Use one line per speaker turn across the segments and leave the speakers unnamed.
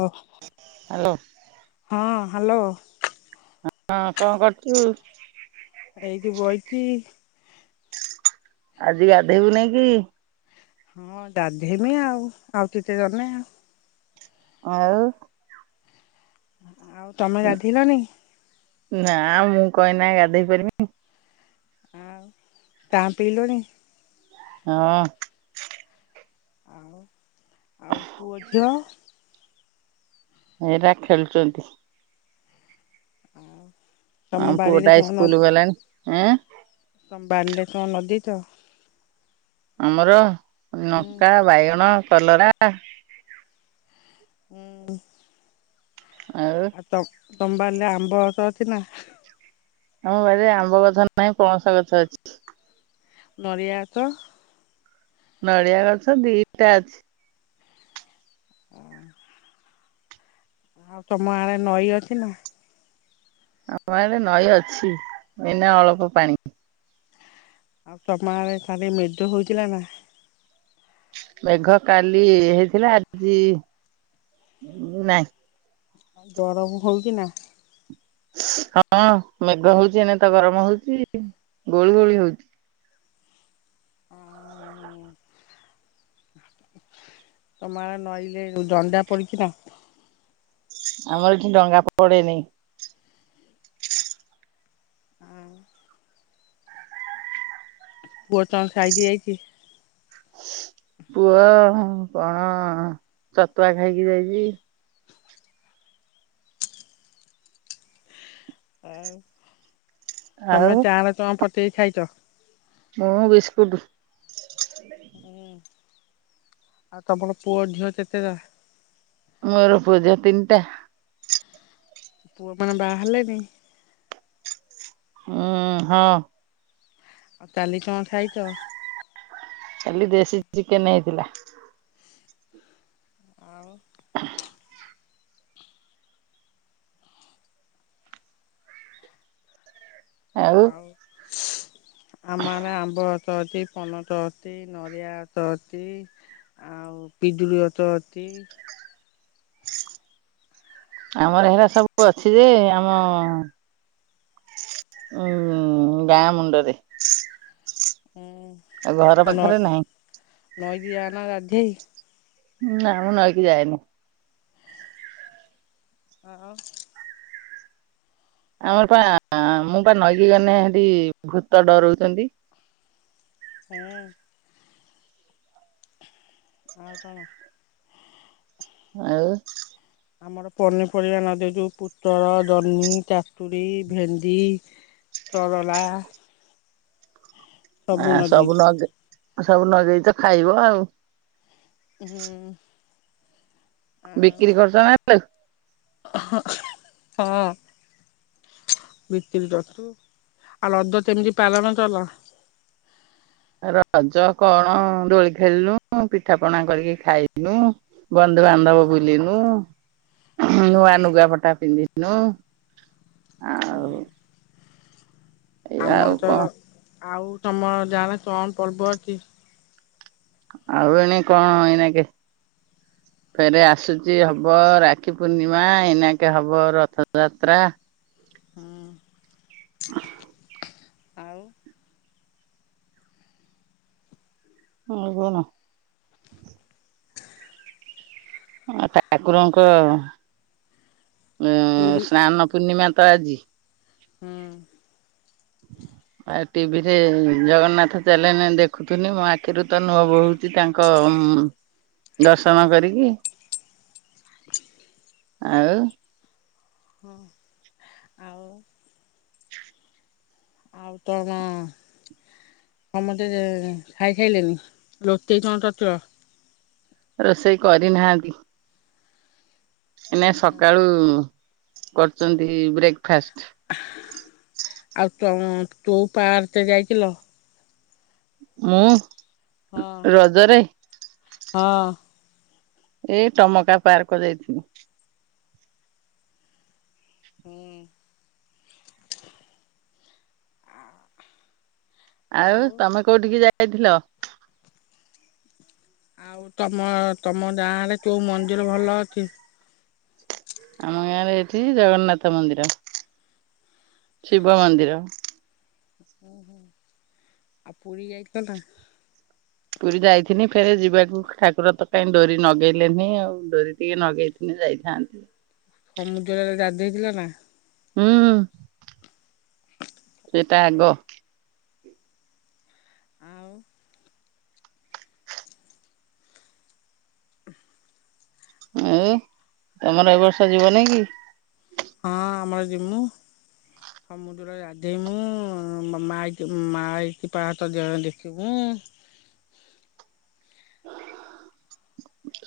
ଓ
hello.
Hello.
ହଁ କଁ କରୁଚୁ?
ଆରେ ଏଇଟି ବଇଚି।
ଆଜି ଗାଧେଇବୁ ନେଇଁ କି?
ହଁ ଗାଧେଇମି ଆଉ ଆଉ ଟିକେ ଗନେ ଆଉ।
ଆଉ
ଆଉ ତମେ ଗାଧେଇଲଣି।
ନା ମୁଁ କଁ ଏଇନା ଗାଧେଇ ପାରିମି।
ଆଉ ଚାହା ପିଇଲୁଣି।
ହଁ।
ଆଉ ଆଉ ପୁଅ ଝିଅ
ଏଇରା ଖେଳୁଚନ୍ତି।
[inaudible]
ଆମ
ବାରିରେ
ପୁଅଟା
କଣ
ଇସ୍କୁଲ ଗଲାଣି ଏଁ
ତମ ବାରିଲେ କଁ ନଗେଇଚ
ଆମର
ଉଁ
ନଙ୍କା ବାଇଗଣ କଲରା
ଉଁ। ଆଉ ତମ୍ ତମ ବାଲିରେ ଆମ୍ବ ଗଛ ଅଛି ନା।
ଆମ ବାରିରେ ଆମ୍ବ ଗଛ ନାହିଁ ପଣସ ଗଛ ଅଛି।
ନରିଆ ଗଛ
ନଡ଼ିଆ ଗଛ ଦିଟା ଅଛି।
ଉଁ। ଆଉ ତମ ଆଡେ ନଈ ଅଛି ନା।
ଆମ ଆଡେ ନଈ ଅଛି ଏଇନା ଅଳପ ପାଣି।
ଆଉ, ତମଆରେ ଖାଲି ମିଦୁ ହୋଇଥିଲା ନା?
ମେଘ କାଲି ହେଇଥିଲା, ଆଜି ନାଇଁ।
ଜରବୁ ହଉ କିି ନା
ହଁ, ମେଘ ହଉଛି, ଏଣେ ତ ଗରମ ହଉଚି। ଗୁଳି ଗୁଳି ହଉଛି।
ହଁ ତମଆରେ ନଈଲେ ଦଣ୍ଡା ପଡଛିି ନା?
ଆମର ଏଠି ଡଙ୍ଗା ପଡେନି।
ନା? ପୁଅ ତଂ ଖାଇକି ଯାଇଛି?
ପୁଅ କଣ ଛତୁଆ ଖାଇକି ଯାଇଛି।
ତମେ,
ଆଉ
ଚାଁରେ ଚୁଁଆ ପଟେଇ ଖାଇଚ।
ମୁଁ ବିସ୍କୁଟୁ।
ହୁଁ, ଆଉ ତମର ପୁଅ ଝିଅ କେତେତା?
ମୋର ପୂଜା ତିଣ୍ଟା
ପୁଅ ମାନେ ବାହାହେଲେନି?
ହୁଁ, ହଁ।
ଆଉ କାଲିକଁ ଖାଇଚ?
କାଲି ଦେଶୀ ଚିକେନ୍ ହେଇଥିଲା।
ଆଉ, ଆଉ, ଆମ ଆରେ ଆମ୍ବ ଅତ ଅତି, ପନତ ଅତି, ନରିଆ ଅତ ଅତି। ଆଉ ପିଜୁଳି ଅଚ ଅଚି।
ଆମର ହେଲା ସବୁ ଅଛି, ଯେ ଆମ ହୁଁ, ଗାଁ ମୁଁଣ୍ଡରେ ଆଉ, ଘର ପାଖରେ ନାହିଁ।
ଦି ଆଣ ଗାଧେଇ
ନା, ମୁଁ ନଈକି ଯାଏନି।
ଆ ଉ।
ଆମର ପା, ମୁଁ ପା ନଈକି ଗନେ ହେଠି ଭୂତ ଡରଉଛନ୍ତି।
ହୁଁ। ଆଉ କଣ?
ଆଉ।
ଆମର ପନିପରିବା ନଦୀ ଯୋଉ ପୁତଳ, ଜହ୍ନି ଚାଷୁ ପୀ, ଭେଣ୍ଡି, ତରଲା।
ଆ ସବୁ ନଗେ ସବୁ ନଗେଇ ତ ଖାଇବ ଆଉ।
ହୁଁ। ଆଉ
ବିକ୍ରି କରଛ ନାଲୋ?
ହଁ। ଭିତିରି ତରୁଥୁଲୁ। ଆଉ ରଦ ତେମିତି ପାଲନ ତଲା?
ରଜ କଣ? ଦୋଳି ଖେଳିଲୁ, ପିଠା ପଣା କରିକି ଖାଇନୁ, ବ ଏ ବାଣ୍ଡବ ବୁଲିନୁ।
ହୁଁ।
ନୂଆ ନୁଗାପଟା ପିନ୍ଧିନୁ। ଆଉ ଏଇ ଆଉ
ଆମର ତ
କଣ
ଆଉ ତମର ଜା ତଣ ପର୍ବ ଅଛି?
ଆଉ ଏଣେ କଣ ଏଇନା କି
ହ
ଫେରେ ଆସୁଚି ହବ, ରାକ୍ଷୀ ପୂର୍ଣ୍ଣିମା ଏଇନାକେ ହବ, ରଥଯାତ୍ରା।
ହୁଁ। ଆଉ
ଆଉ କଣ? ଠାକୁରଙ୍କ ଉ
ପୁରୀ
ସ୍ନାନ ପୂର୍ଣ୍ଣିମା। ତ ଆଜି।
ହୁଁ।
ଆଉ ଟିଭିରେ ଜଗନ୍ନାଥ ଚାଲେନେ ଦେଖୁଥିନି ମୋ ଆଖିରୁ ତ ନୁହଁ ବୋହୁଛି ତାଙ୍କ ଦର୍ଶନ କରିକି।
[inaudible]
ଆଉ
ହଁ ଆଉ ଆଉତ ଗାଁ ସମତେ ଖାଇ ଖାଇସାଇଲେଣି?
ରୋଷେଇ କରିନାହାନ୍ତି। ଏଇନା ସକାଳୁ କରୁଛନ୍ତି ବ୍ରେକ୍ଫାଷ୍ଟ।
ତମେ କୋଉ ପାର୍କ ଯାଇଥିଲ।
ମୁଁ
ହଁ
ରଜରେ
ହଁ।
ଏଇ ଟମକା ପାର୍କ ଯାଇଥିନି।
ହୁଁ।
ଆଉ ତମେ କୋଉଠିକି ଯାଇଥିଲ?
ଆଉ ତମ ତମ ଗାଁ ରେ କୋଉ ମନ୍ଦିର ଭଲ ଅଛି?
ଆମ ଗାଁରେ ଏଠି ଜଗନ୍ନାଥ ମନ୍ଦିର। ଶିବ ମନ୍ଦିର।
ଓହୋ ଆଉ ପୁରି ଜାଈ ଥିଲନା?
ପୁରୀ ଯାଇଥିନି ଫେରେ ଯିବାକୁ ଠାକୁର ତ କାଇ ଡୋରି ନଗେଇଲେନିଁ ଆଉ ଡୋରି ଟିକେ ନଗେଇଥିଲେ ଯାଇଥାନ୍ତି।
ସମୁଦ୍ରରେ ଗାଧେଇ ଥିଲା ନା?
ହୁଁ। ସେଟା ଆଗ
ଆଉ
ଆଉ ତମର ଏ ବର୍ଷ ଯିବନି କି?
ହଁ ଆମର ଜିମୁ। ସମୁଦ୍ର ରେ ଗାଧେଇ ମୁୁ ମା ମାଇସି ପାହାଚ ଦେଖିମୁଁ। [unintelligible]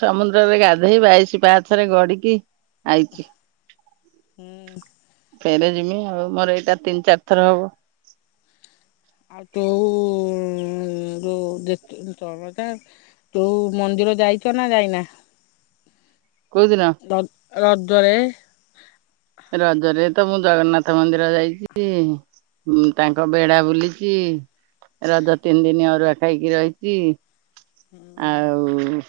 ସମୁଦ୍ରରେ ଗାଧୋଇ ବାଇଶି ପାହାଚରେ ଗଡ଼ିକି ଆଇଛି।
ହୁଁ।
ଫେରେ ଯିମି ଆଉ ମୋର ଏଇଟା ତିନି ଚାରି ଥର ହବ।
ତୋଉ [unintelligible] ଯୋଉ ମନ୍ଦିର ଯାଇଛ ନା ଯାଇନା?
କୋଉଦିନ?
ର ରଦରେ।
ରଜରେ ତ ମୁଁ ଜଗନ୍ନାଥ ମନ୍ଦିର ଯାଇଛି। ହୁଁ ତାଙ୍କ ବେଢ଼ା ବୁଲିଛି ରଜ ତିନି ଦିନି ଅରୁଆ ଖାଇକି ରହିଛି। ଆଉ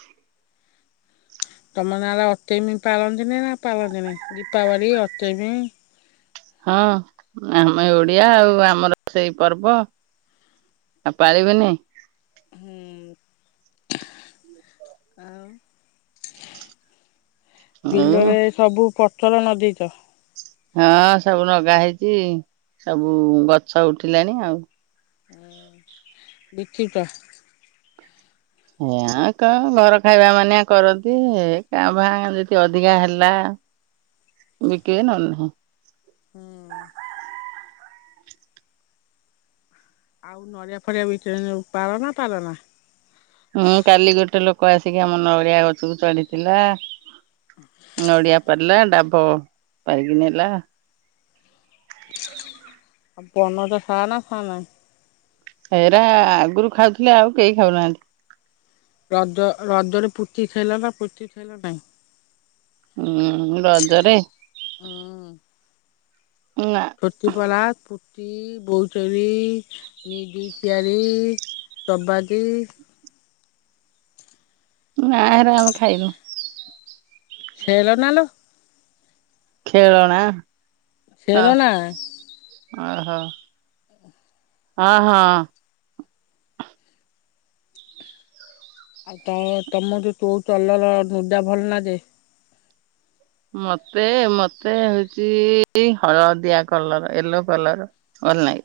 ତମ ଗାଁ ରେ ଅତମି ପାଳନ୍ତିନି ନା ପାଳନ୍ତିନି ଦୀପାବଳି ଅତମି।
ହଁ ଆମେ ଓଡିଆ ଆଉ ଆମର ସେଇ ପର୍ବ ଆଉ ପାଳିବେନି।
ହୁଁ ଆଉ
ଆଉ
ବିଲରେ ସବୁ ଫଚର ନଦେଇଛ।
ହଁ ସବୁ ଲଗା ହେଇଛି ସବୁ ଗଛ ଉଠିଲାଣି ଆଉ।
[unintelligible]
ଏଆ କା ଘର ଖାଇବା ମାନିଆ କରନ୍ତି ଏଇ କାଁ ଭା ଏମତୀ ଅଧିକା ହେଲା। ବିକିବେ ନହେଲେ ନାହିଁ।
ହୁଁ। ଆଉ ନରିଆ ଫରିଆ ବିଛ କି ପାର ନା ପାରନା।
କ ଆସିକି ଆମ ନରିଆ ଗଛକୁ ଚଢିଥିଲା। ନଡିଆ ପାରିଲା ଡାବ ପାରିକି ନେଲା।
[unintelligible]
ଏରା ଆଗରୁ ଖାଉଥିଲେ ଆଉ କେହି ଖାଉନାହାନ୍ତି।
ରଜ ରଜରେ ପୂତି ଥିଲନା ପୁତି ଥିଲ ନାଇ।
ହୁଁ ରଜରେ।
ହଁ।
ନା
ତୀ ପରା, ପୁତି, ବୋଇଚରୀ, ନିଜୁ ଚିଆରି। ସବାଜିି।
[unintelligible]
ସେଇଲ ନଲ।
ଖେଳଣା। ଅ
ସେର ନା।
ଓହୋ ହ ହଁ।
ଆଉ ତ ତମର ଯୋଉ ତୋଉ ଚଲର ନୁଦା ଭଲ ନା ଯେ।
ମତେ ମତେ ହଉଚି ହଳଦିଆ କଲର ୟେଲୋ କଲର। ଅନଲାଇନ୍।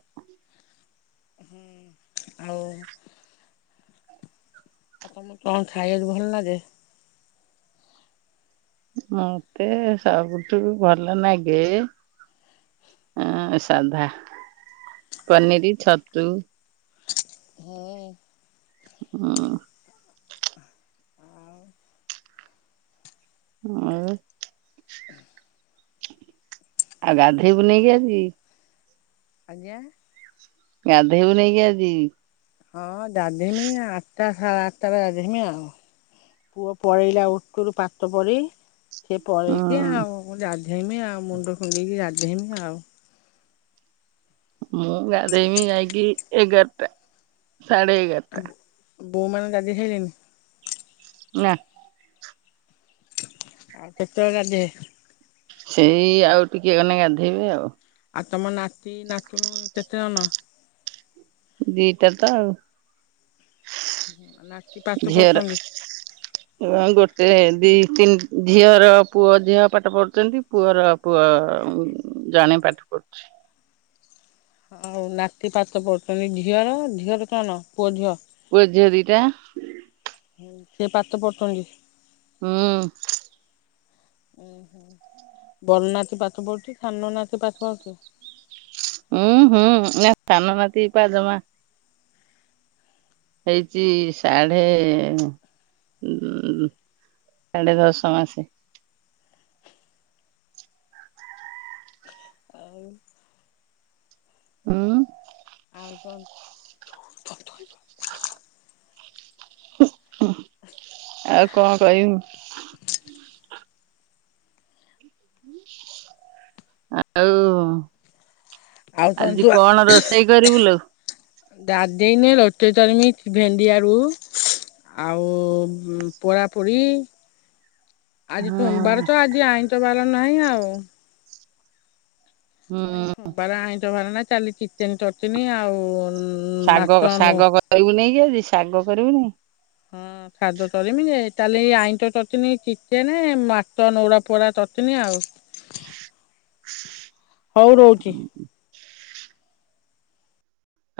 ଆଉ ଆଉ ତମକୁ କଣ ଖାଇବାକୁ ଭଲ ଲାଗେ?
ମତେ ସବୁଠୁ ଭଲ ନାଗେ। ହଁ ସାଧା ପନିର, ଛତୁ।
ହୁଁ।
ହୁଁ। [unintelligible] ଆଉ ଗାଧେଇବୁ ନାଇକି ଆଜି।
ଆଜ୍ଞା।
ଗାଧେଇବୁ ନେଇକି ଆଜି।
ହଁ ଗାଧେଇ ଆଉ ଆଠଟା ସାଢେ ଆଠଟା ବେ ଗାଧେଇମି ଆଉ। ପୁଅ ପଳେଇଲା ଉକୁଲୁ ପାଠ ପରି। ସିଏ ପଳେଇଚି
ଉଁ
ଆଉ ଯାଧେଇମି ଆଉ ମୁଣ୍ଡ ଖୁଣ୍ଡେଇକି ଗାଧେଇମି ଆଉ।
ମୁଁ ଗାଧେଇବି ଯାଇକି ଏଗାରଟା ସାଢେ ଏଗାରଟା।
ବୋଉମାନେ ଗାଧେଇ ସାଇଲେଣିି।
ନା।
ଆଉ କେତେବେଳେ ଗାଧେଇବେ?
ସେଇ ଆଉ ଟିକେ ଗଲେ ଗାଧେଇବି ଆଉ।
ଆଉ ତମ ନାତି ନାତୁଣି କେତେ ଜଣ?
ଦିଇଟା ତ ଆଉ।
ନାତି ପାଠ
ଝିଅର
ପଢୁଛନ୍ତି।
ଗୋଟେ ଦି ଝିଅର ପୁଅ ଝିଅ ପାଠ ପଢ଼ୁଛନ୍ତି ପୁଅର ପୁଅ ଜଣେ ପାଠ ଅଛି।
ଆଉ ନାତି ପାଠ ପଡୁଛନ୍ତି ଝିଅର ଝିଅର କଣ ପୁଅ ଝିଅ?
ପୁଅ ଝିଅ ଦିଟା।
ସେ ପାଠ ପଢୁଛନ୍ତି।
ହୁଁ।
ଉୁଁ ହୁଁ। ବଡ଼ ନାତି ପାଠ ପଢୁଛି ଛାନ ନାତି ପାତ ପରଛି।
ଉଁ ହୁଁ ନା ସାନ ନାତି ପା ଜମା ହେଇଚି ସାଢେ ଉ ସାଢେ ଦଶ ମାସେ। ଉଁ।
ଆଉ କଣ?
ଉଁ ଆଉ କଣ କହିବୁ? ଆଉ
ଆଉ
ଆଜି କଣ ରୋଷେଇ କରିବୁ ଲୋ?
ଗାଦେଇନି ରୁଟି କରିମି ଭେଣ୍ଡି ଆଳୁ ଆଉ ଉଁ ପଢ଼ାପଢ଼ି। ଆଜି
ହୁଁ
ସୋମବାର ତ ଆଜି ଆଇଁଷ ବାର ନାହିଁ ଆଉ।
ହୁଁ
ଆଜି ସୋମବାର ଆଇଁଷ ବାର ନାହିଁ କାଲି ଚିକେନ ଚଟନୀ ଆଉ
ଶାଗ
ମାଛ
କ
ନୁ
ଶାଗ କରିବୁନେଇ କି ଆଜି ଶାଗ କରିବୁନି।
ହୁଁ ଖାଦ କରିମି ଯେ। ତାହେଲେ ଏଇ ଆଇଁଷ ଚଟିନୀ ଚିକେନ ମାଛ ନଉରା ପଡା ଚଟିନୀ ଆଉ। ହଉ ରହୁଛି।